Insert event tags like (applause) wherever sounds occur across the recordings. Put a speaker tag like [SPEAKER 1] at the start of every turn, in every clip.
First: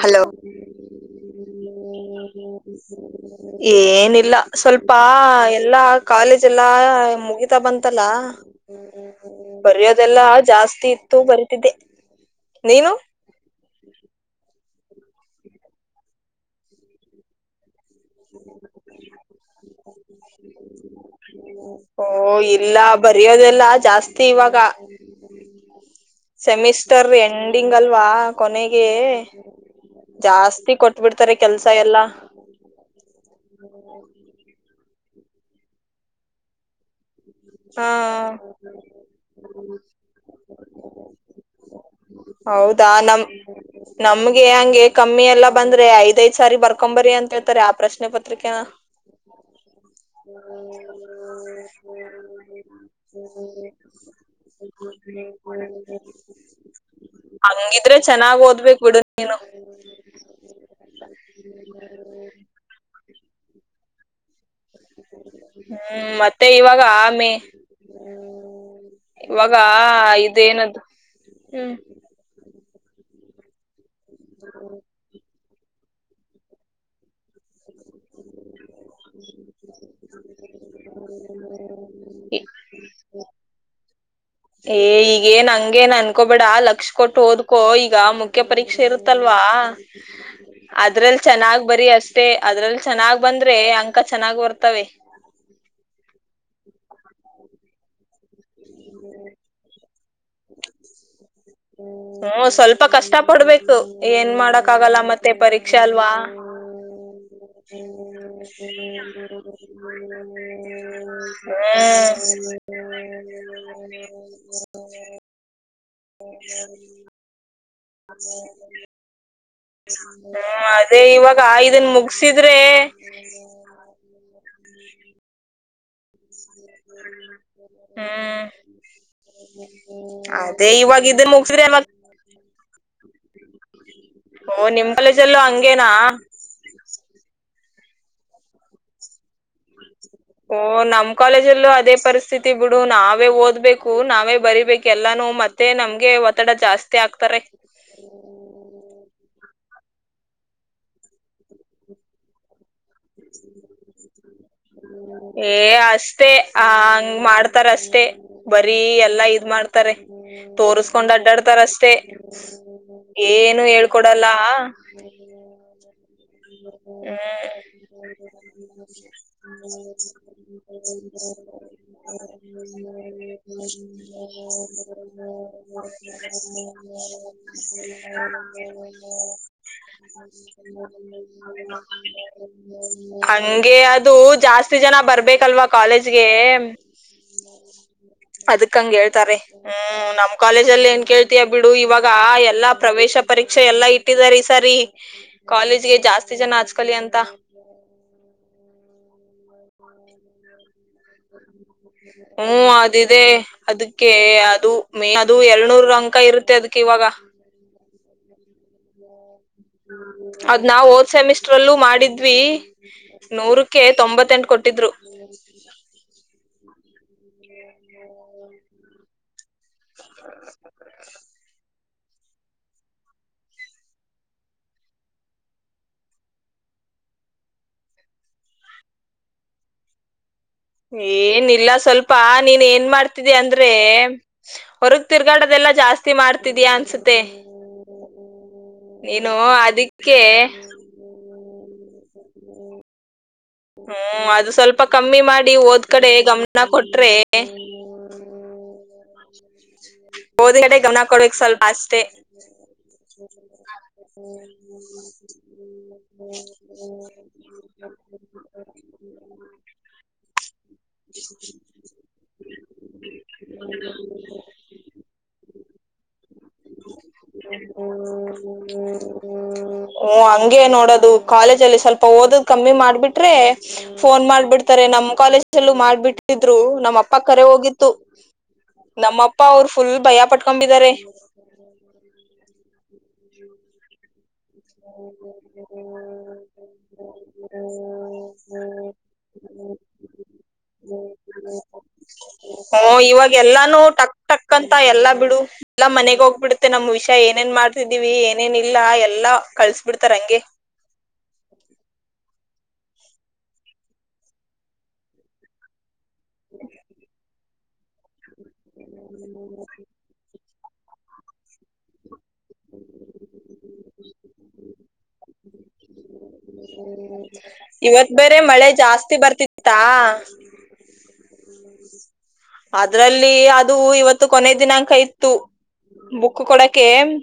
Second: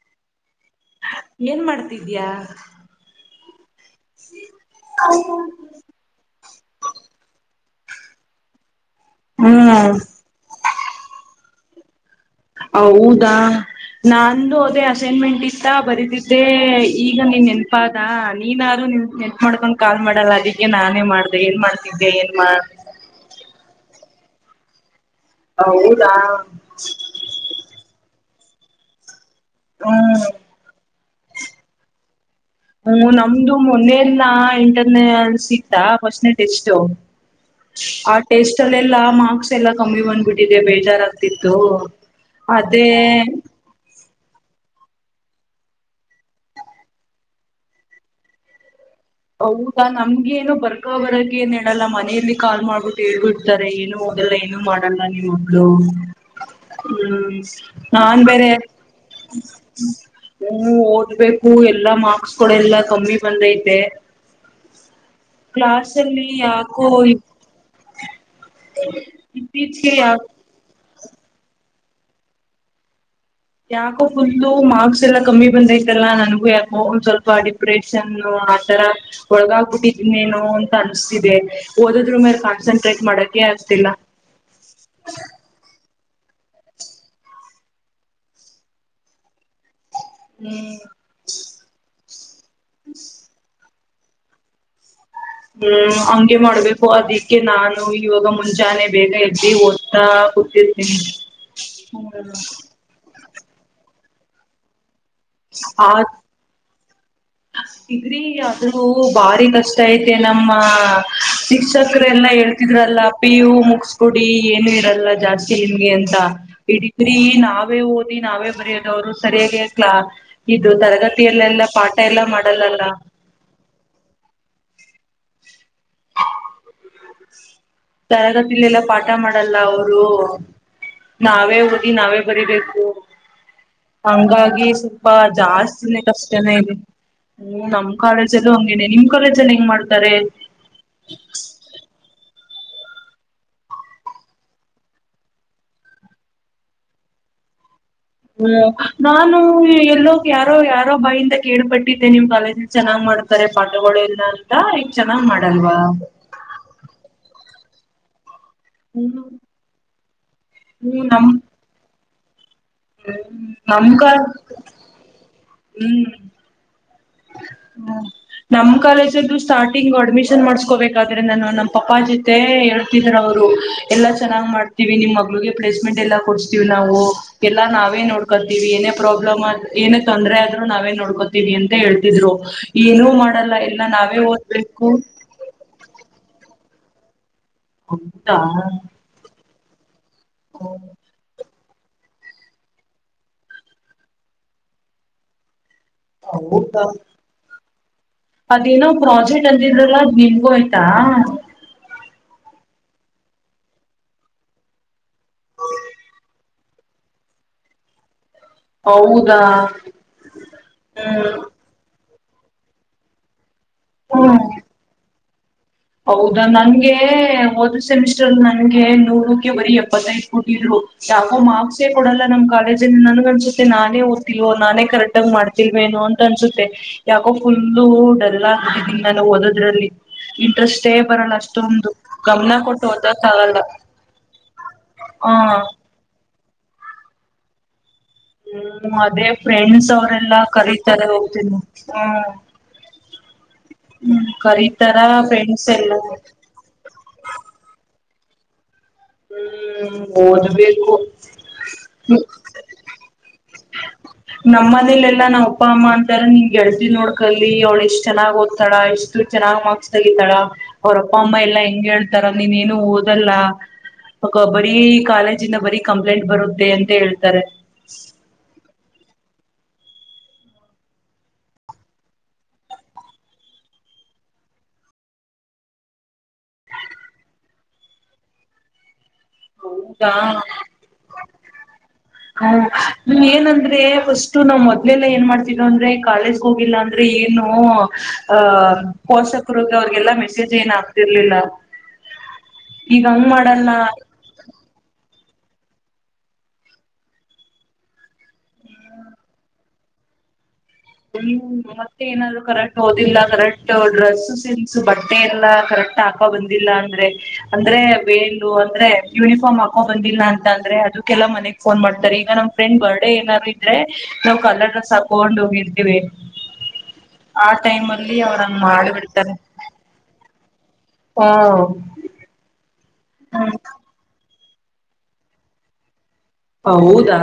[SPEAKER 1] Hello
[SPEAKER 2] ಏನ್ ಮಾಡ್ತಿದ್ಯಾ
[SPEAKER 1] ಏನಿಲ್ಲ ಸ್ವಲ್ಪ ಎಲ್ಲಾ ಕಾಲೇಜ್ ಎಲ್ಲಾ ಮುಗಿತಾ ಬಂತ್ ತಲ್ಲ. ಹ್ಮ್ ಹ್ಮ್ ಹ್ಮ್ ಬರಯೋದೆಲ್ಲ ಜಾಸ್ತಿ ಇತ್ತು ಬರಿ ತಿದೆ.
[SPEAKER 2] ಹೌದ. ನಂದು ಅದ್ ಅಸೈನ್ಮೆಂಟ್ ಇತ್ತ ಬರದಿದ್ದೆ ಈಗ ನೀನ್ ನೆನ್ಪ ಪದಾ ನೀನಾದ್ರು ನಿ ನೆನ್ಪ್ ಮಾಡ್ಕೊಂಡ್ ಕಾಲ್ ಮಾಡಲ್ಲ ಅದಿಕ್ಕೆ ನಾನೇ ಮಾಡ್ದೆ ಏನ್
[SPEAKER 1] ಓ
[SPEAKER 2] ಮಾಡ್ತಿದ್ದೆ ಏನ್ ಮಾಡ್
[SPEAKER 1] ಇಲ್ಲ ಬರಿಯೋದೆಲ್ಲಾ ಜಾಸ್ತಿ ಇವಾಗ.
[SPEAKER 2] ಹೌ
[SPEAKER 1] ಸೆಮಿಸ್ಟರ್ ಎಂಡಿಂಗ್ ಅಲ್ವಾ. ಕೊನೆಗೆ
[SPEAKER 2] ಹ್ಮ್
[SPEAKER 1] ಜಾಸ್ತಿ ಕೊಟ್ ಬುಡ್ತಾರೆ ಕೆಲ್ಸ ಎಲ್ಲಾ.
[SPEAKER 2] ಹ್ಮ್ ನಮ್ದು ಮೊನ್ನೆಲ್ಲ ಇಂಟ ನೆಲ್ಸ್ ಇತ್ತ ಫಾಸ್ಟ್ನೇ ಟೆಸ್ಟು.
[SPEAKER 1] ಹಾ
[SPEAKER 2] ಆ ಟೆಸ್ಟ್ ಅಲ್ ಎಲ್ಲ ಮಾರ್ಕ್ಸ್ ಎಲ್ಲಾ ಕಮ್ಮಿ ಬಂದ್ಬಿಟ್ ಇದೆ ಬೇಜಾರಾಗ್ತಿತ್ತು.
[SPEAKER 1] ಹೌದಾ
[SPEAKER 2] ಅದೇ
[SPEAKER 1] ನಮ್ ನಮ್ಗೆ ಹಂಗೆ ಕಮ್ಮಿ ಎಲ್ಲ ಬಂದ್ರೆ ಐದೈದ್ ಸಾರಿ ಬರ್ಕೊಂಬರಿ ಅಂತ ಹೇಳ್ತಾರೆ ಆ ಪ್ರಶ್ನೆ ಪತ್ರಿಕೆನ.
[SPEAKER 2] ಹೌದಾ ನಮ್ಗೆ ಏನು ಬರ್ಕೊ ಬರಕ ಏನ್ ಹೇಳಲ್ಲ ಮನೆಯಲ್ಲಿ ಕಾಲ್ ಮಾಡ್ಬಿಟ್ಟು ಹೇಳ್ಬಿಡ್ತಾರೆ ಏನು ಓದಲ್ಲ ಏನು ಮಾಡಲ್ಲ ನಿಮ್ ಮಗ್ಳು. ಹ್ಮ್
[SPEAKER 1] ಹಂಗಿದ್ರೆ
[SPEAKER 2] ನಾನ್
[SPEAKER 1] ಚೆನ್ನಾಗ್
[SPEAKER 2] ಬೇರೆ
[SPEAKER 1] ಓದ್ಬೇಕ್ ಬಿಡು ನೀನು
[SPEAKER 2] ಹ್ಮ ಓದ್ಬೇಕು ಎಲ್ಲಾ ಮಾರ್ಕ್ಸ್ ಕೂಳ್ ಎಲ್ಲಾ ಕಮ್ಮಿ ಬಂದೈತ್ ದೆ
[SPEAKER 1] ಹ್ಮ್
[SPEAKER 2] ಅಲ್ಲಿ
[SPEAKER 1] ಮತ್ತೆ ಇವಾಗ
[SPEAKER 2] ಯಾಕೋ
[SPEAKER 1] ಆಮೇ ಇವಾಗ
[SPEAKER 2] ಇತ್ತೀಚೆಗೆ ಯಾ
[SPEAKER 1] ಇದೇನ್ದ ಹ್ಮ್
[SPEAKER 2] ಯಾಕೋ ಫುಲು ಮಾರ್ಕ್ಸ್ ಎಲ್ಲ ಕಮ್ಮಿ ಬಂದೈತಲ್ಲ ನನ್ಗೂ ಯಾಕೋ ಒಂದ್ ಸ್ವಲ್ಪ ಡಿಪ್ ಪ್ರೇಷನ್ ಆತರ ಒಳಗಾಗ್ಬಿಟ್ಟಿದನೇನೊ ಅಂತ ಅನ್ಸ್ತಿದೆ ಓದದ್ರು ಮೇಲೆ ಕಾನ್ಸಂಟ್ರೇಟ್ ಮಾಡಕೆ ಆಗ್ತಿಲ್ಲ.
[SPEAKER 1] ಏ ಈಗೇನ್ ಹಂಗೆನ್ ಅಂ ಕೊಬೇಡ ಲಕ್ಷ್ ಕೊಟ್ಟು ಓದ್ಕೊ ಈಗ ಮುಖ್ಯ ಪರೀಕ್ಷೆ ಇರುತ್ತಲ್ವಾ.
[SPEAKER 2] ಹ್ಮ್
[SPEAKER 1] ಅದ್ರಲ್ ಚೆನ್ನಾಗ್ ಬರಿ ಅಷ್ ಷ್ಟೆ ಅದ್ರಲ್ ಚೆನ್ನಾಗ್ ಬಂದ್ರೆ ಅಂಕ ಚೆನ್ನಾಗ್ ಬರ್ತವೆ.
[SPEAKER 2] ಹ್ಮ್ ಹಂಗೆ ಮಾಡ್ಬೇಕು (unintelligible) ನಾನು ಇವಾಗ ಮನ್ ಮುಂಜಾನೆ ಬೇಗ ಎದ್ದಿ ಓದ್ತಾ ಕೂತಿ (unintelligible)
[SPEAKER 1] ಹು ಸ್ವಲ್ಪ ಕಷ್ಟಪ್ ಪಡ್ಬೇಕು ಏನ್ ಮಾಡಕ್ ಆಗಲ್ಲ ಮತ್ (unintelligible) ಪರೀಕ್ಷೆ ಅಲ್ವಾ?
[SPEAKER 2] ಡಿಗ್ರೀ ಅದೂ ಬಾರಿ ಕಷ್ಟ ಐತೆ ನಮ್ಮಾ ಶಿಕ್ಷಕರೆಲ್ಲಾ
[SPEAKER 1] ಹ್ಮ್
[SPEAKER 2] ಹೇಳ್ತಿದ್ರಲ್ಲ ಪಿಯು ಮುಗ್ಸ್ಕುಡಿ ಏನು ಇರಲ್ಲ ಜಾಸ್ತಿ ನಿಮ್ಗೆ ಅಂತ್ (unintelligible) ಹಿಡಿದ್ರಿ ನಾ ನಾವೇ ಓದಿ ನಾವೇ ಬರೆಯೋದು ಅವ್ರು ಸರಿಯಾಗೆ
[SPEAKER 1] ಹ್ಮೂ ಅದೇ ಇವಾಗ ಆ ಇದನ್
[SPEAKER 2] (unintelligible) ಎಲ್ಲ
[SPEAKER 1] ಮುಗಸಿದ್ರೆ
[SPEAKER 2] ಮಾಡಲ್ಲಲ್ಲ
[SPEAKER 1] ಹ್ಮ್
[SPEAKER 2] ತರಗತಿಲೆಲ್ಲ ಪಾಠ ಮಾಡಲ್ಲ ಅವ್ರು,
[SPEAKER 1] ಅದೇ ಇವಾಗ ಇದನ್
[SPEAKER 2] ನಾವೇ
[SPEAKER 1] ಮುಗಸಿದ್ರೆ ಅಲ್ವಾ
[SPEAKER 2] ಓದಿ ನಾವೇ ಬರಿಬೇಕು.
[SPEAKER 1] ಓ
[SPEAKER 2] ಹಂಗಾಗಿ
[SPEAKER 1] ನಿಮ್
[SPEAKER 2] ಸ್ವಲ್ಪ
[SPEAKER 1] ಕಾಲೇಜಲ್ಲೂ ಹಂಗೇನಾ
[SPEAKER 2] ಜಾಸ್ತಿನೇ ಕಷ್ಟನೇ ಇದೆ. ಹು ನಮ್ ಕಾಲೇಜ್ ಅಲ್ಲು ಹಂಗೇನೇ ನಿಮ್ ಕಾಲೇಜಲ್ಲಿ ಹೆಂಗ್ ಮಾಡ್ತಾರೆ.
[SPEAKER 1] ಓ ನಮ್ ಕಾಲೇಜಲ್ಲೂ ಅದೇ ಪರಿಸ್ ಥಿತಿ ಬಿಡು ನಾವೇ ಓದ್ಬೇಕು ನಾವೇ ಬರಿಬೇಕ್ ಎಲ್ಲಾನು ಮತ್ತೆ ನಮ್ಗೆ ಒತ್ತಡ ಜಾಸ್ತಿ ಆಗ್ತಾರೆ.
[SPEAKER 2] ಹ್ಮ ನಾನು ಯ ಎಲ್ಲೋಕ್ ಯಾರೋ ಯಾರೋ ಬಾಯಿಂದ ಕೇಳ್ ಪಟ್ಟಿದ್ದೆ ನಿಮ್ ಕಾಲೇಜಲ್ ಚೆನ್ನಾಗ್ ಮಾಡ್ತಾರೆ ಪಾಠಗಳುಲ್ಲ ಅಂತ ಯಾಕ್ ಚೆನ್ನಾಗ್ ಮಾಡಲ್ವಾ.
[SPEAKER 1] ತರಷ್ಟೇ ಬರೀ
[SPEAKER 2] ಹ್ಮ್
[SPEAKER 1] ಎಲ್ಲಾ ಇದ್ ಮಾಡ್ತಾರೆ.
[SPEAKER 2] ಹ್ಮ್
[SPEAKER 1] ತೋರುಸ್ಕೊಂಡ್
[SPEAKER 2] ನಮ್
[SPEAKER 1] ಅಡ್ಡಾಡ್ತಾರಷ್ಟೇ. ಸ್
[SPEAKER 2] ಹ್ಮ್
[SPEAKER 1] ಏನು
[SPEAKER 2] ನಮ್ ಕಾ
[SPEAKER 1] ಹೇಳ್ಕೊಡಲ್ಲ.
[SPEAKER 2] ಹ್ಮ್
[SPEAKER 1] ಹ್ಮ
[SPEAKER 2] ಹ್ಮ ನಮ್ ಕಾಲೇಜಲ್ಲು ಸ್ಟಾರ್ಟಿಂಗ್ ಅಡ್ಮಿಶನ್ ಮಾಡಸ್ಕೋಬೇಕಾದ್ರೆ ನಾನು ನಮ್ಮ್ ಪಪಾ ಜೊತೆ ಹೇಳ್ತಿದ್ರು ಅವ್ರು ಎಲ್ಲ ಚೆನ್ನಾಗ್ ಮಾಡ್ತೀವಿ ನಿಮ್ ಮಗಳುಗೆ ಪ್ಲೇಸ್ಮೆಂಟ್ ಎಲ್ಲಾ ಕೊಡ್ಸ್ತಿವಿ ನಾವು ಎಲ್ಲಾ ನಾವೇ ನೋಡ್ಕೋತೀವಿ ಏನೇ ಪ್ರಾಬ್ಲಮ್ ಆದ್ ಏನೇ ತೊಂದರೆ ಆದ್ರು ನಾವೇ ನೋಡ್ಕೋತೀವಿ ಅಂ ಹೇಳ್ತಿದ್ರು
[SPEAKER 1] ಹಂಗೆ ಅದು
[SPEAKER 2] ನಾವೇ
[SPEAKER 1] ಜಾಸ್ತಿ
[SPEAKER 2] ಓದ್ಬೇಕು
[SPEAKER 1] ಜನ ಬರ್ಬೇಕಲ್ವಾ ಕಾಲೇಜ್ ತ್ಗೆ.
[SPEAKER 2] ಹೌದಾ
[SPEAKER 1] ಅದಕ್ಕಂಗ್ ಹೇಳ್ತಾರೆ. ಹ್ಮ್ ನಮ್ಮ್ ಕಾಲೇಜಲ್ ಏನ್ ಕೇಳ್ತ್ಯ. ಬಿಡು ಇವಾಗ ಎಲ್ಲಾ ಪ್ರವೇಶ ಪರೀಕ್ಷೆ ಎಲ್ಲಾ ಇಟ್ಟಿದಾರ್ ಈ ಸರಿ ಕಾಲೇಜ್ ಜ್ ಜಾಸ್ತಿ ಜನ ಆಜ್
[SPEAKER 2] ಹೌದಾ
[SPEAKER 1] ಕಲಿ ಅಂತ.
[SPEAKER 2] ಅದೇನೋ ಪ್ರಾಜೆಕ್ಟ್ ಅಂದಿದ್ರಲ್ಲ ಬಿಗ್ಗೋಯ್ತಾ.
[SPEAKER 1] ಹ್ಮ ಅದ್ ಇದೆ ಅದಕ್ಕೆ ಅದು ಮೆ ಅದು ಎರಳ್ನೂರ್ ಅಂಕ ಇರುತ್ತೆ ಅದಕ್ ಇವಾಗ.
[SPEAKER 2] ಹೌದ್
[SPEAKER 1] ಅದ್ ನಾವ್ ಹೋದ್ ಸೆಮಿಸ್ಟರ್
[SPEAKER 2] ಹ್ಮ್
[SPEAKER 1] ಅಲ್ಲೂ ಮಾಡಿದ್ ದ್ವಿ ನೂರು ಕ್ಕೆ ತೊಂಬತ್ತೆಂಟ್
[SPEAKER 2] ಹ್ಮ್
[SPEAKER 1] ಕೊಟ್ಟಿದ್ರು.
[SPEAKER 2] ಹೌದಾ ನಂಗೆ ಗೆ ಒನ್ ಸೆಮಿಸ್ಟರ್ ನಂಗೆ ನೂರಕ್ಕೆ ಬರಿ ಎಪ್ಪತ್ತೈದ್ ಕೊಟ್ಟಿದ್ರು ಯಾಕೋ ಮಾರ್ಕ್ಸ್ ಸೆ ಕೊಡಲ್ಲ ನಮ್ ಕಾಲೇಜ್ಲ್ ನನ್ಗ ಅನ್ಸುತ್ತೆ ನಾನೇ ಓದ್ತಿಲ್ವೋ ನಾನೇ ಕರೆಕ್ಟ್ ಆಗ್ ಮಾಡ್ತಿಲ್ವೇನೋ ಅಂತ ಅನ್ಸುತ್ತೆ ಯಾಕೋ ಫುಲ್ಲು ಡಲ್ಲ ಆಗ್ಟ್ಟಿದ್ದೀನ್ ನನು ಓದೋದ್ರಲ್ಲಿ. ಇಂಟ್ರೆಸ್ಟೇ ಬರಲ್ಲ
[SPEAKER 1] ಏನ್ ಇಲ್ಲ
[SPEAKER 2] ಅಷ್ಟೊಂದು
[SPEAKER 1] ಸ್ವಲ್ಪ
[SPEAKER 2] ಗಮನ
[SPEAKER 1] ನೀನ್
[SPEAKER 2] ಕೊಟ್ಟು
[SPEAKER 1] ಏನ್
[SPEAKER 2] ಓದಕ್
[SPEAKER 1] ಮಾಡ್ತಿದ್ದಿ
[SPEAKER 2] ಆಗಲ್ಲ
[SPEAKER 1] ಅಂದ್ರೆ ಹೊರಗ್
[SPEAKER 2] ಹ
[SPEAKER 1] ತಿರ್ಗಾಡದೆಲ್ಲಾ ಜಾಸ್ತಿ ಮಾಡ್ ತಿದ್ಯ ಅನ್ಸುತ್ತೆ.
[SPEAKER 2] ಹ್ಮ್ ಅದೇ
[SPEAKER 1] ನೀನು
[SPEAKER 2] ಫ್ರೆಂಡ್ಸ್
[SPEAKER 1] ಅದಿಕ್ಕೆ
[SPEAKER 2] ಅವ್ರೆಲ್ಲಾ ಕರೀತಾರೆ ಹೋಗ್ತನಿ ಹ್ಮ.
[SPEAKER 1] ಹ್ಮ ಅದು ಸ್ವಲ್ಪ ಕಮ್ಮಿ ಮಾಡಿ
[SPEAKER 2] ಫ್ರೆಂಡ್ಸ್
[SPEAKER 1] ಓದ್
[SPEAKER 2] ಎಲ್ಲ
[SPEAKER 1] ಕಡೆ ಗಮ್ನ ಕೊಟ್ರೆ. (unintelligible)
[SPEAKER 2] ಹ್ಮ್
[SPEAKER 1] ಓದಿ ಕಡೆ
[SPEAKER 2] ಓದ್ಬೇಕು,
[SPEAKER 1] ಗಮನ ಕೊಡ್ಬೇಕಕ್ ಸ್ವಲ್ಪ ಅಷ್ಟೇ
[SPEAKER 2] ನಮ್ ಮನೇಲೆ ಲ್ಲಾ ನಾವ್ ಅಪ್ಪ ಅಮ್ಮ ಅಂತಾರ ನಿನ್ ಗೆಳ್ತಿನ್ ನೋಡ್ಕಲಿ ಅವ್ಳು ಎಷ್ಟ್ ಚೆನ್ನಾಗ್ ಓದ್ತಾಳ ಇಷ್ಟ ಚೆನ್ನಾಗ್ ಮಾರ್ಕ್ಸ್ ತಗಿತಾಳ ಅವ್ರ ಅಪ್ಪ ಅಮ್ಮ ಎಲ್ಲಾ ಹೆಂಗ್ ಹೇಳ್ತಾರ ನೀನೇನು ಓದಲ್ಲ. ಆಗೋ ಬರೀ ಕಾಲೇಜಿಂದ ಬರಿ ಕಂ ಪ್ಲಂಟ್ ಬರುತ್ತೆ ಅಂತ ಹೇಳ್ತಾರೆ.
[SPEAKER 1] ಓ ಹಂಗೆ ನೋಡದು ಕಾಲೇಜಲ್ಲಿ ಸ್ವಲ್ಪ ಓದದ್ ಕಮ್ಮಿ ಮಾಡ್ಬಿಟ್ರೆ ಫೋನ್ ಮಾಡ್ಬಿಡ್ತಾರೆ ನಮ್ ಕಾಲೇಜಲ್ಲೂ ಮಾಡ್ಬಿಟ್ಟಿದ್ರು ನಮ್ಮ ಅಪ್ಪ ಕರೆ ಹೋಗಿತ್ತು. ನಮ್ಮಪ್ಪ ಅವ್ರ ಫುಲ್
[SPEAKER 2] ಹೌದಾ
[SPEAKER 1] ಭಯ ಪಟ್ಕೊಂಬಿದ್ದಾರೆ.
[SPEAKER 2] ಹ
[SPEAKER 1] (unintelligible)
[SPEAKER 2] ಏನಂದ್ರೆ ಫಾಷ್ (unintelligible) ನಾವ್ ಮೊದ್ಲೆಲ್ಲ ಏನ್ ಮಾಡ್ತಿದ್ದೋ ಅಂದ್ರೆ ಕಾಲೇಜ್ಗ್ ಹೋಗಿಲ್ಲ ಅಂದ್ರೆ ಏನೂ ಆ ಪೋಷಕರ್ಗ್ ಅವ್ರ್ಗೆಲ್ಲಾ ಮೆಸೇಜ್ ಏನ್ ಹಾಕ್ತಿರ್ಲಿಲ್ಲ, ಈಗ್ ಹಂಗ್ ಮಾಡಲ್ಲ
[SPEAKER 1] ಟಕ್ಕಂತ ಎಲ್ಲಾ ಬಿಡು ಎಲ್ಲಾ ಮನೆಗ್ ಹೋಗ್ಬಿಡುತ್ತೆ ನಮ್ ವಿಷ್ಯ ಏನೇನ್ ಮಾಡ್ತಿದೀವಿ ಏನೇನ್ ಇಲ್ಲ ಎಲ್ಲಾ ಕಳ್ಸ್ ಬಿಡ್ತಾರ್ ಹಂಗೆ.
[SPEAKER 2] (unintelligible) ಮತ್ತೆ ಏನಾದ್ರು? ಕರೆಕ್ಟ್ ಓದಿಲ್ಲ ಕರೆಕ್ಟು ಡ್ರೆಸ್ ಸೆನ್ಸ್ ಬಟ್ಟೆ ಎಲ್ಲ ಕರೆಕ್ಟ್ ಟಾಕೋ ಬಂದಿಲ್ಲ ಅಂದ್ರೆ ಅಂದ್ರೆ ವೇಲ್ (unintelligible) ಅಂದ್ರೆ ಯೂನಿಫಾರ್ಮ್ ಹಾಕೋ ಬಂದಿಲ್ಲ ಅಂತ್ ತಂದ್ರೆ ಅದುಕ್ಕೆಲ್ಲ ಮನೆಗ್ ಫೋನ್ ಮಾಡ್ತಾರೆ ಈಗ ನಮ್ ಫ್ರೆಂಡ್ ಬರ್ಡೇ ಏನಾರು ಇದ್ರೆ ನಾವ್ ಕಲರ್ ಡ್ರೆಸ್ ಹಾಕೋಂಡ್ ಹೋಗಿ (unintelligible) ಟೈಮ್
[SPEAKER 1] ಇವತ್
[SPEAKER 2] ಅಲ್ಲಿ
[SPEAKER 1] ಬೇರೆ
[SPEAKER 2] ಅವ್ರ ಹಂಗ್
[SPEAKER 1] ಮಳೆ ಜಾಸ್ತಿ ಬರ್ತಿತ್ತಾ
[SPEAKER 2] ಔ.
[SPEAKER 1] ಅದ್ರಲ್ಲೀ ಅದು ಇವತ್ ತ್ತು ಕೊನೇ ದಿನಾಂಕ ಇತ್ತು. ಬುಕ್ಕು ಕೊಡಕೆ,
[SPEAKER 2] ಹೌದಾ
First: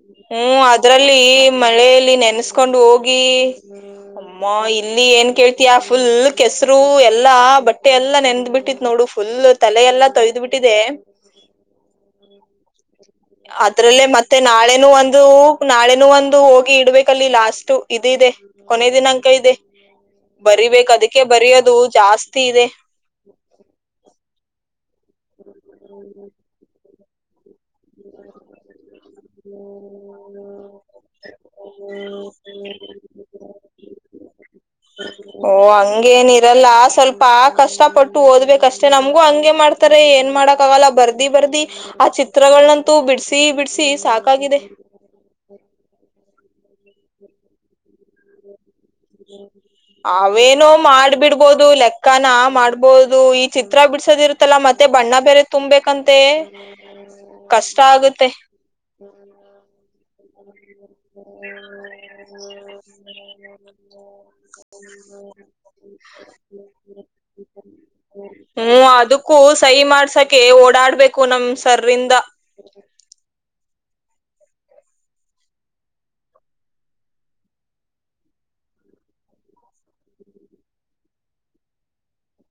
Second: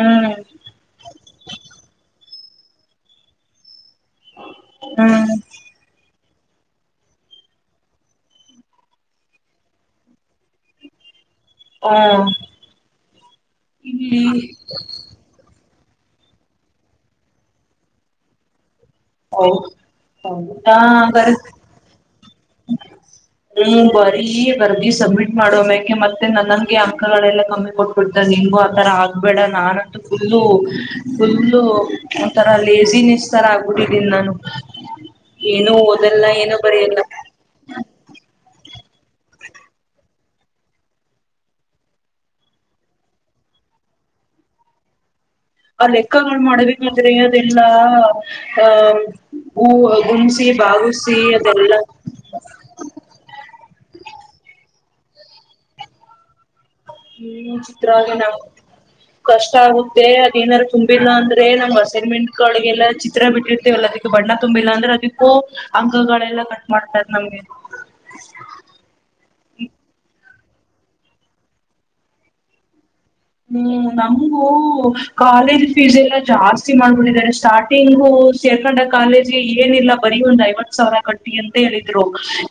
[SPEAKER 2] ಹ್ಮ್
[SPEAKER 1] ಹೂಂ ಅದ್ರಲ್ಲೀ ಮಳೇಲಿ ನೆನ್ಸ್ ಕೊಂಡ್ ಹೋಗ್ ಗಿ. ಅಮ್ಮ ಇಲ್ಲಿ ಏನ್
[SPEAKER 2] ಹ್ಮ್
[SPEAKER 1] ಕೇಳ್ತಯಾ ಫುಲ್ ಕೆಸ್ರು ಎಲ್ಲಾ ಬಟ್ಟೆ ಎಲ್ಲಾ ನೆದ್ ಬಿಟ್ಟಿತ್ ನೋಡು ಫುಲ್ ತಲೆ ಎಲ್ಲಾ ತೊಯ್ದ್ಬಿಟ್ಟಿದೆ.
[SPEAKER 2] ಹಾ
[SPEAKER 1] ಅದ್ರಲ್ಲೇ ಮತ್ತೆ ನಾಳೆನೂ ಒಂದು. ನಾಳೆನು ಒಂದು ಹೋಗಿ ಇಡ್ಬೇಕಲ್ಲಿ ಲಾಸ್ಟ್ ಇದ್ ಇದೆ. ಕೊನೆ ದಿನಾಂಕ
[SPEAKER 2] ಹೌ
[SPEAKER 1] ಇದೆ
[SPEAKER 2] ಹೌದಾ
[SPEAKER 1] ಬರಿಬೇಕ್ ಅದಕ್ಕೆ
[SPEAKER 2] ಹಂಗಾರೆ
[SPEAKER 1] ಬರಿಯೋದು ಜಾಸ್ತಿ ಇದೆ.
[SPEAKER 2] ಮಾಡೋ ಮ್ಯೆಗೆ ಮತ್ತೆ ನನ್ನನ್ಗೆ. ಅಂಕಗಳೆಲ್ಲ ಕಮ್ಮಿ ಕೊಟ್ಬುಡ್ತಾರೆ ನಿಂಗು ಆತರ ಆಗ್ ಬೇಡ ನಾನಂತು ಫುಲ್ಲ ಫುಲ್ಲು ಒಂತರ ಲೇಸಿನೆಸ್. ಸರಾ ಹುಡಿದಿನ್ ನಾನು.
[SPEAKER 1] ಓ
[SPEAKER 2] ಏನು ಓದಲ್ಲ
[SPEAKER 1] ಹಂಗೇನ್
[SPEAKER 2] ಏನು
[SPEAKER 1] ಇರಲ್ಲ
[SPEAKER 2] ಬರೆಯಲ್ಲ
[SPEAKER 1] ಸ್ವಲ್ಪ ಕಷ್ಟಪಟ್ಟು ಓದ್ಬೇಕಷ್ ಚೆ ನಮ್ಗೂ ಹಂಗೆ ಮಾಡ್ತಾರೆ ಏನ್ ಮಾಡಕ್ ಆಗಲ್ಲ ಬರ್ದಿ ಬರ್ದಿ ಆ ಚಿತ್ರಗಳನಂತೂ ಬಿಡ್ಸಿ ಬಿಡ್ಸಿ ಸಾಕಾಗಿದೆ.
[SPEAKER 2] ಆ ಲೆಕ್ಕಗಳ್ ಮಾಡಬೇಕಾದ್ರೆ ಅದೆಲ್ಲ.
[SPEAKER 1] ಅವೇನೋ
[SPEAKER 2] ಬಾಗುಸಿ
[SPEAKER 1] ಮಾಡ್ಬಿಡ್ಬೋದು
[SPEAKER 2] ಅದೆಲ್ಲ
[SPEAKER 1] ಲೆಕ್ಕಾನ ಮಾಡ್ಬೋದು ಈ ಚಿತ್ರ ಬಿಡ್ಸೋದ್ ಇರುತ್ತಲ್ಲ ಮತ್ತೆ ಬಣ್ಣ ಬೇರೆ ತುಂಬೇಕಂತೆ.
[SPEAKER 2] ಹ್ಮ್
[SPEAKER 1] ಕಷ್ಟ
[SPEAKER 2] ಚಿತ್ರ ಹಾಗೆ ನಾ
[SPEAKER 1] ಆಗುತ್ತೆ
[SPEAKER 2] ಕಷ್ಟ ಆಗುತ್ತೆ ಅದೇನಾರು ತುಂಬಿಲ್ಲ ಅಂದ್ರೆ ನಮ್ ಅಸೈನ್ಮೆಂಟ್ ಗಳ್ಗೆಲ್ಲ ಚಿತ್ರ ಬಿಟ್ಟಿರ್ತಿವ ಅದ್ಕ್ ಬಣ್ಣ ತುಂಬಿಲ್ಲ ಅಂದ್ರೆ ಅದಕ್ಕೂ ಅಂಕಗಳೆಲ್ಲ ಕಟ್ ಮಾಡ್ತಾರೆ ನಮ್ಗೆ.
[SPEAKER 1] ಕೆ ಓಡಾಡ್ಬೇಕು ನಮ್ ಸರಿಂದ.
[SPEAKER 2] ಹ್ಮ್ ನಮ್ಗೂ ಕಾಲೇಜ್ ಫೀಸ್ ಎಲ್ಲಾ ಜಾಸ್ತಿ ಮಾಡ್ಬಿಟ್ಟಿದ್ದಾರೆ ಸ್ಟಾರ್ಟಿಂಗು ಸೇರ್ಕಂಡಾಗ್ ಕಾಲೇಜ್ಗೆ ಏನಿಲ್ಲ ಬರಿ ಒಂದ್ ಐವತ್ ಸಾವ್ರ ಕಟ್ಟಿ ಅಂತ ಹೇಳಿದ್ರು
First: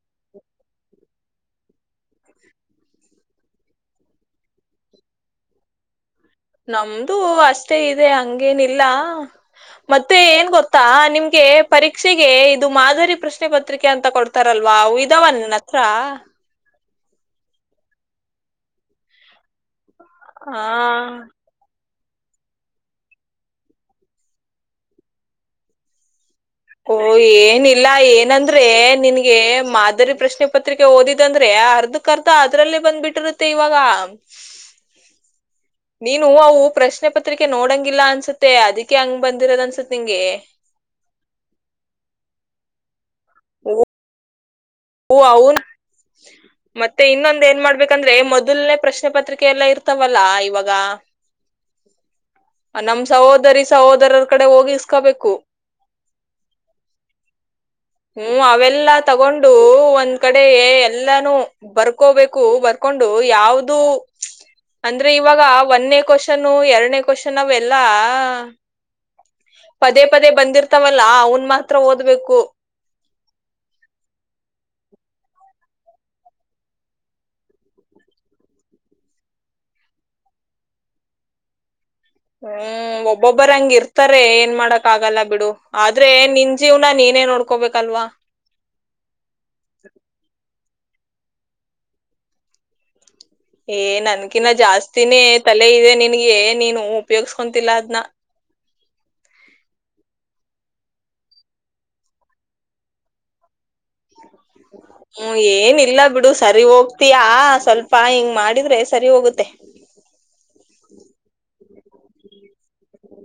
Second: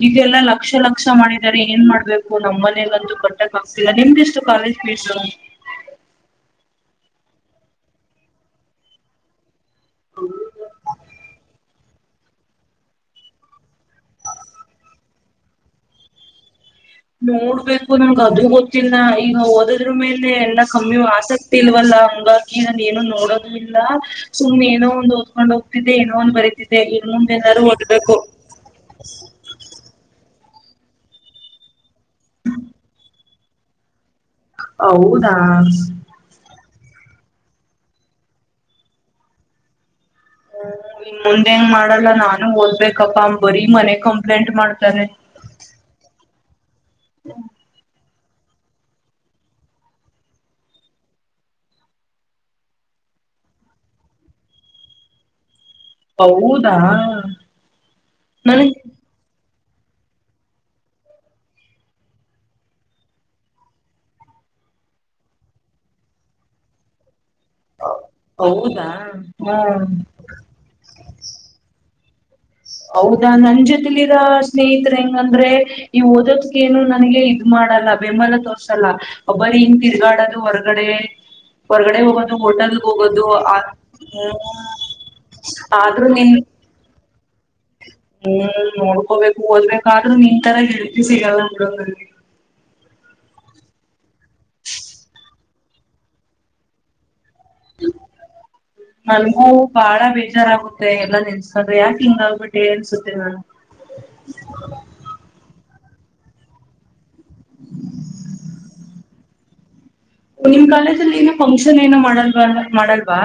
[SPEAKER 2] ಈಗೆಲ್ಲಾ ಲಕ್ಷ ಲಕ್ಷ ಮಾಡಿದ್ದಾರೆ ಏನ್ ಮಾಡ್ಬೇಕು ನಮ್ ಮನೆಲ್ಲಂತೂ ಕಟ್ಟಕ್ ಆಗ್ತಿಲ್ಲ ನಿಮ್ದಷ್ಟು ಕಾಲೇಜ್ ಫೀಸು.
[SPEAKER 1] ನಮ್ದು ಅಷ್ಟೇ ಇದೆ ಹಂಗೇನಿಲ್ಲ. ಮತ್ತೆ ಏನ್ ಗೊತ್ತಾ ನಿಮ್ಗೆ ಪರೀಕ್ಷೆಗೆ ಇದು ಮಾದರಿ ಪ್ರಶ್ನೆ ಪತ್ರಿಕೆ ಅಂತ ಕೊಡ್ತಾರಲ್ವಾ ಅವ್ ಇದವ ನಿನ್ ಹತ್ರ.
[SPEAKER 2] ನೋಡ್ಬೇಕು ನನ್ಗ ಅದು ಗೊತ್ತಿಲ್ಲ ಈಗ ಓದ್ ಓದದ್ರು ಮೇಲೆ ಎಲ್ಲಾ
[SPEAKER 1] ಹಾ
[SPEAKER 2] ಕಮ್ಮಿಯು ಆಸಕ್ತಿ ಇಲ್ವಲ್ಲ. ಒಂಬಕ್ಕಿ ಏನೋ ನೋಡದ್ ಇಲ್ಲ ಸುಮ್ ಏನೋ ಒಂದ್ ಓದ್ಕೊಂಡ ಹೋಗ್ತಿದ್ದಿದೆ ಏನೋ ಒಂದ್ ಬರೀ
[SPEAKER 1] ಓ ಏನಿಲ್ಲ ಏನಂದ್ರೆ ನಿನ್ಗೆ ಮಾದರಿ ಪ್ರಶ್ನೆ ಪತ್ರಿಕೆ ಓದಿದಂದ್ರೆ ಅರ್ಧಕ್ ಅರ್ಧ ಅದ್ರಲ್ಲೇ ಬಂದ್ಬಿಟ್ಟಿರುತ್ತೆ ಇವಾಗ.
[SPEAKER 2] ಹೌದಾ
[SPEAKER 1] ನೀನು ಅವು ಪ್ರಶ್ನೆ ಪತ್ರಿಕೆ ನೋಡಂಗಿಲ್ಲ ಅನ್ಸುತ್ತೆ ಅದಿಕ್ಕೆ ಹಂಗ್ ಬಂದಿರದ್ ಅನ್ಸುತ್ ನಿಂಗೆ
[SPEAKER 2] ಹ್ಮ್ ಇನ್ ಮುಂದ ಹಿಂಗ್ ಮಾಡಲ್ಲ ನಾನು ಓದ್ಬೇಕ್. ಕಪ್ಪ ಬರಿ ಮನೆ ಕಂಪ್ಲೆಂಟ್ ಮಾಡ್
[SPEAKER 1] ಓ ಅವ್ನ್ ಮತ್ತೆ ಇನ್ನೊಂದ್ ಏನ್ ಮಾಡ್ಬೇಕಂದ್ರೆ ಮೊದಲ್ನೇ ಪ್ರಶ್ನೆ ಪತ್ರಿಕೆ ಎಲ್ಲ ಇರ್ತಾವಲ್ಲಾ ಇವಾಗ ನಮ್ ಸಹೋದರಿ ಸಹೋದರರ ಕಡೆ ಹೋಗಿ ಇಸ್ಕೋಬೇಕು.
[SPEAKER 2] ಹೌದಾ ನನ್ಗ್
[SPEAKER 1] ದು ಒಂದ್ ಕಡೆ ಎ ಎಲ್ಲಾನು ಬರ್ಕೋಬೇಕು ಬರ್ಕೊಂಡು ಯಾವ್ದು ಅಂದ್ರೆ ಇವಾಗ ಒಂದ್ನೇ ಕೋಶನು ಎರ್ಡ್ನೆ. ಕೋಶನ್ನವೆಲ್ಲಾ
[SPEAKER 2] ಹೌದಾ ಹ್ಮ್
[SPEAKER 1] ಪದೇ ಪದೇ ಬಂದಿರ್ತಾವಲ್ಲ ಅವ್ನ್ ಮಾತ್ರ ದ್ಬೇಕು
[SPEAKER 2] ಹೌದಾ ನಂಜ್ ರಲ್ಲಿ ಇರ ಸ್ನೇಹಿತ್ರ ಹೆಂಗಂದ್ರೆ. ಈ ಓದೋದಕೆನು ನನಗೆ ಇದ್ ಮಾಡಲ್ಲ ಬೆಂಬಲ ತೋರ್ಸಲ್ಲ ಒಬರಿ ಇಂಗ್ ತಿರ್ಗಾಡದು ಹೊರ್ಗಡೆ. ಹೊರ್ಗಡೆ ಹೋಗೋದು ಹೋಟೆಲ್ಗ್
[SPEAKER 1] ಹ್ಮ್
[SPEAKER 2] ಹೋಗೋದು
[SPEAKER 1] ಒಬ್ಬೊಬ್ಬರ
[SPEAKER 2] ಆ
[SPEAKER 1] ಹಂಗ್ ಇರ್ತಾರೆ
[SPEAKER 2] ಹ್ಮ್
[SPEAKER 1] ಏನ್ ಮಾಡಕ್ ಆಗಲ್ಲ ಬಿಡು ಆದ್ರೆ ನಿನ್ ಜೀವ್ನ ನೀನೇ ನೋಡ್ಕ ಕೊಬೇಕ್
[SPEAKER 2] ಹ್ಮ್ ನೋಡ್ಕೋಬೇಕು ಓದ್ಬೇಕಾದ್ರೂ ನೀನ್ ತರ. ಸಿಗಲ್ಲ ಬಿಡು ನಂಗೆ.
[SPEAKER 1] ಏ ನನ್ಕಿನ ಜಾಸ್ತಿನೇ ತಲೆ ಇದೆ ನನ್ಗೆ ನೀನು. ಉಪಯೋಗ್ಸ್ಕೊಂತಿಲ್ಲ ಅದ್ನ
[SPEAKER 2] ನನ್ಗೂ ಬಾಳ ಬೇಜಾರಾಗು ತೆ ಎಲ್ಲಾ ನೆನ್ಸ್ಕೊಂಡ್ರೆ ಯಾಕ್ ಹಿಂಗ್ ಆಗ್ಬಿಟ್ಟೆ ಅನ್ಸುತ್ತೆ ನನ್
[SPEAKER 1] ಹ್ಮ ಏನಿಲ್ಲ ಬಿಡು ಸರಿ ಹೋಗ್ತಿಯಾ ಸ್ವಲ್ಪ ಹಿಂಗ್ ಮಾಡಿದ್ರೆ ಸರಿ ಹೋಗುತ್ತೆ.
[SPEAKER 2] ನಿಮ್ ಕಾಲೇಜ್ಲ್ ಏನೋ ಫಂಕ್ಷನ್ ಏನೋ ಮಾಡಲ್ವಾ ಮಾಡಲ್ವಾ.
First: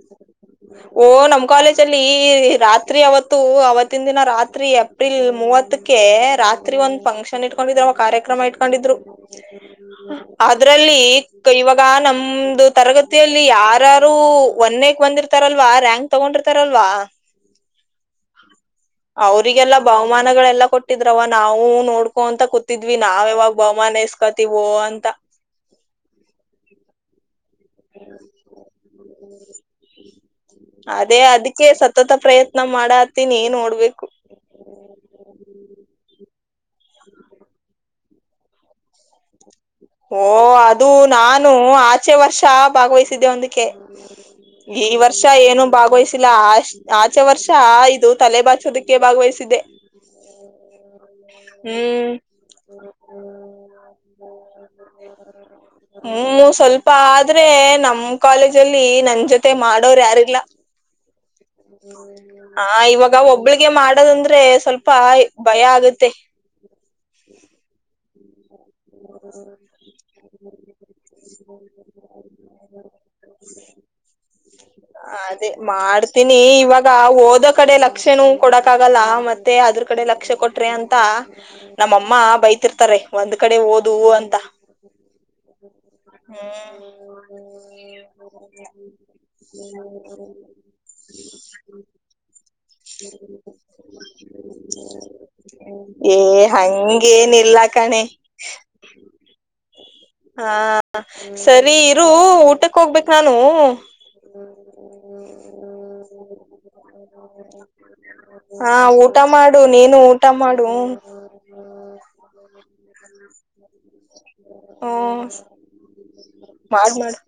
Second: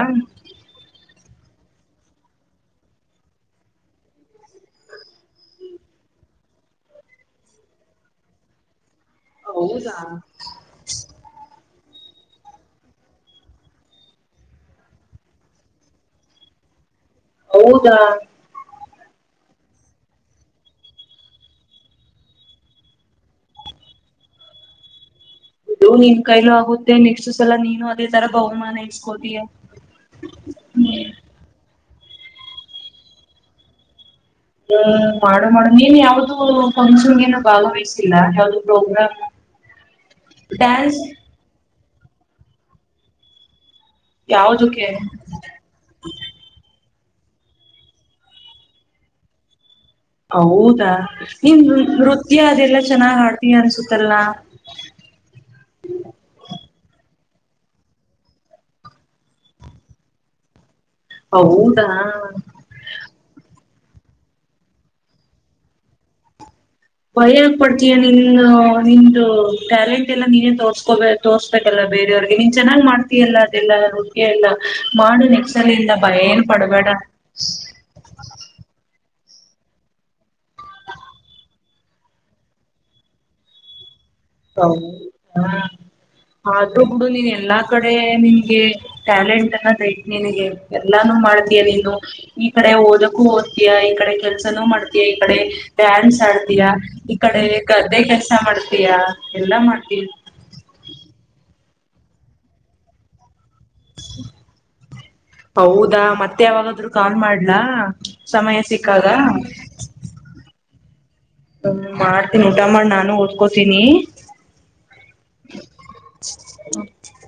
[SPEAKER 1] ಓ ನಮ್ ಕಾಲೇಜ್ ಅಲ್ಲಿ ರಾತ್ರಿ ಅವತ್ತು ಅವತ್ತಿನ್ ದಿನ ರಾತ್ರಿ ಏಪ್ರಿಲ್ ಮೂವತ್ತಕ್ಕೆ ರಾತ್ರಿ ಒಂದ್ ಫಂಕ್ಷನ್ ಇಟ್ಕೊಂಡಿದ್ರ ಅವ್ ಕಾರ್ಯಕ್ರಮ ಇಟ್ಕೊಂಡಿದ್ರು.
[SPEAKER 2] ಹೌದಾ
[SPEAKER 1] ಅದ್ರಲ್ಲಿ ಗ್ ಇವಾಗ್ ಈಗ ನಮ್ದು ತರಗತಿಯಲ್ಲಿ ಯಾರಾರು ಒನ್ನೇ ಬಂದಿರ್ ಇರ್ತಾರಲ್ವಾ ರ್ಯಾಂಕ್ ತೊಗೊಂಡಿರ್ತಾರಲ್ವಾ.
[SPEAKER 2] ಹೌದಾ
[SPEAKER 1] ಅವ್ರಿಗೆಲ್ಲಾ ಬಹುಮಾನಗಳೆಲ್ಲಾ ಕೊಟ್ಟಿದ್ರವ್ವ ನಾವು ನೋಡ್ಕೊಂತ ಕೂತಿದ್ವಿ ನಾವ್ ಯಾವಾಗ್ ಬಹುಮಾನ ಇಸ್ಕೋತಿವೋ ಅಂತ.
[SPEAKER 2] ಇದು ನಿನ್ ಕೈಲು ಆಗುತ್ತೆ ನೆಕ್ಸ್ಟ್ ಸಲ ನೀನು ಅದೇ ತರ ಬಹುಮಾನ ಇಸ್ಕೊತೀಯ ಹ್ಮ.
[SPEAKER 1] ಅದೇ ಅದಕ್ಕೆ ಸತತ ಪ್ರಯತ್ನ ಮಾಡತೀನಿ ನೋಡ್ಬೇಕು.
[SPEAKER 2] ಉ ಫಂಕ್ಷನ್ಗೇನು ಭಾಗವಹಿಸಿಲ್ಲ ಯಾವ್ದು ಪ್ರೋಗ್ರಾಮು.
[SPEAKER 1] ಓ ಅದು ನಾನು ಆ ಚ್ಚೆ ವರ್ಷ ಭಾಗವಹಿಸಿದ್ದೆ ಒಂದುಕೆ.
[SPEAKER 2] ಯಾವ್ದಕ್ಕೆ
[SPEAKER 1] ಈ ವರ್ಷ ಏನು ಭಾಗವಹ್ಸಿಲ್ಲ ಅಷ್ ಆಚೆ ವರ್ಷ ಇದು ತಲೆ ಬಾಚೋದಕ್ಕೆ ಭಾಗವಹಿಸಿದೆ.
[SPEAKER 2] ಹೌದಾ ನಿನ್ ನೃ ನೃತ್ಯ ಅದೆಲ್ಲಾ ಚೆನ್ನಾಗ್ ಹಾಡ್ತೀಯ ಅನ್ಸುತ್ತಲ್ಲ.
[SPEAKER 1] ಹ್ಮ ಮು ಸ್ವಲ್ಪ ಆದ್ರೆ ನಮ್ ಕಾಲೇಜಲ್ಲಿ ನನ್ ಜೊತೆ ಮಾಡೋರ್ ಯಾರಿಲ್ಲ.
[SPEAKER 2] ಹೌದಾ
[SPEAKER 1] ಹ ಇವಾಗ ಒಬ್ಬಳಿಗೆ ಮಾಡ್ ಮಾಡದಂದ್ರೆ ಸ್ವಲ್ಪ ಭಯ ಆಗುತ್ತೆ.
[SPEAKER 2] ನೊ ನಿನ್ದು ಟ್ಯಾಲೆಂಟ್ ಎಲ್ಲ ನೀನೇ ತೋರ್ಸ್ಕೊ ತೋರ್ಸ್ಬೇಕಲ್ಲ ಬೇರೆಯವ್ರಿಗೆ ನೀನ್ ಚೆನ್ನಾಗ್ ಮಾಡ್ತೀಯಲ್ಲ ಅದೆಲ್ಲ ನೃತ್ಯ ಎಲ್ಲ. ಮಾಡು
[SPEAKER 1] ಅದೇ
[SPEAKER 2] ನೆಕ್ಸ್ಟ್ ಸಲಿಂದ ಭಯ
[SPEAKER 1] ಮಾಡ್ತೀನಿ
[SPEAKER 2] ಏನ್
[SPEAKER 1] ಇವಾಗ
[SPEAKER 2] ಪಡ್ಬೇಡ
[SPEAKER 1] ಓದೋ ಕಡೆ ಲಕ್ಷನೂ ಕೊಡಕಾಗ್ ಆಗಲ್ಲ ಮತ್ತೆ ಅದ್ರ ಕಡೆ ಲಕ್ಷ ಕೊಟ್ರೆ ಅಂತ ನಮ್ಮಮ್ಮ ಬೈತಿರ್ತಾರೆ ಒಂದ್ ಕಡೆ ಓದ್
[SPEAKER 2] ಹ ಆದ್ರೂ
[SPEAKER 1] ಹ್ಮ್
[SPEAKER 2] ಬುಡು ನೀನ್ ಎಲ್ಲಾ ಕಡೆ ನಿನ್ಗೆ ಟ್ಯಾಲೆಂ ಟ್ ಅನ್ದ ಐತ್ ನಿನ್ಗೆ ಎಲ್ಲಾನು ಮಾಡ್ತೀಯ ನೀನು. ಈ ಕಡೆ ಓದಕ್ಕೂ ಓದ್ತಿಯ ಈ ಕಡೆ ಕೆಲ್ಸನೂ ಮಾಡ್ತಿಯ ಈ ಕಡೆ ಡ್ಯಾನ್ಸ್
[SPEAKER 1] ಏ
[SPEAKER 2] ಆಡ್ತಿಯ ಈ ಕಡೆ
[SPEAKER 1] ಹಂಗೇನಿಲ್ಲ
[SPEAKER 2] ಗದ್ದೆ
[SPEAKER 1] ಕಣೆ
[SPEAKER 2] ಕೆಲ್ಸ ಮಾಡ್ತಿಯ.
[SPEAKER 1] ಹಾ ಸರ್ ರೀ ಇರು ಊಟಕ್ ಹೋಗ್ಬೇಕ್ ನಾನು.
[SPEAKER 2] ಹೌದಾ ಮತ್ತೆ ಯಾವಾಗಾದ್ರೂ ಕಾಲ್ ಮಾಡ್ಲಾ. ಸಮಯ
[SPEAKER 1] ಹಾ
[SPEAKER 2] ಸಿಕ್ಕಾಗ
[SPEAKER 1] ಊಟ ಮಾಡು ನೀನು ಊಟ ಮಾಡು.
[SPEAKER 2] ಹ ಮಾಡ್ತೀನಿ ಊಟ ಮಾಡ್ ನಾ ನಾನು ಓದ್ಕೊತೀನಿ.
[SPEAKER 1] ಓ ಮಾಡ್ ಮಾಡ್.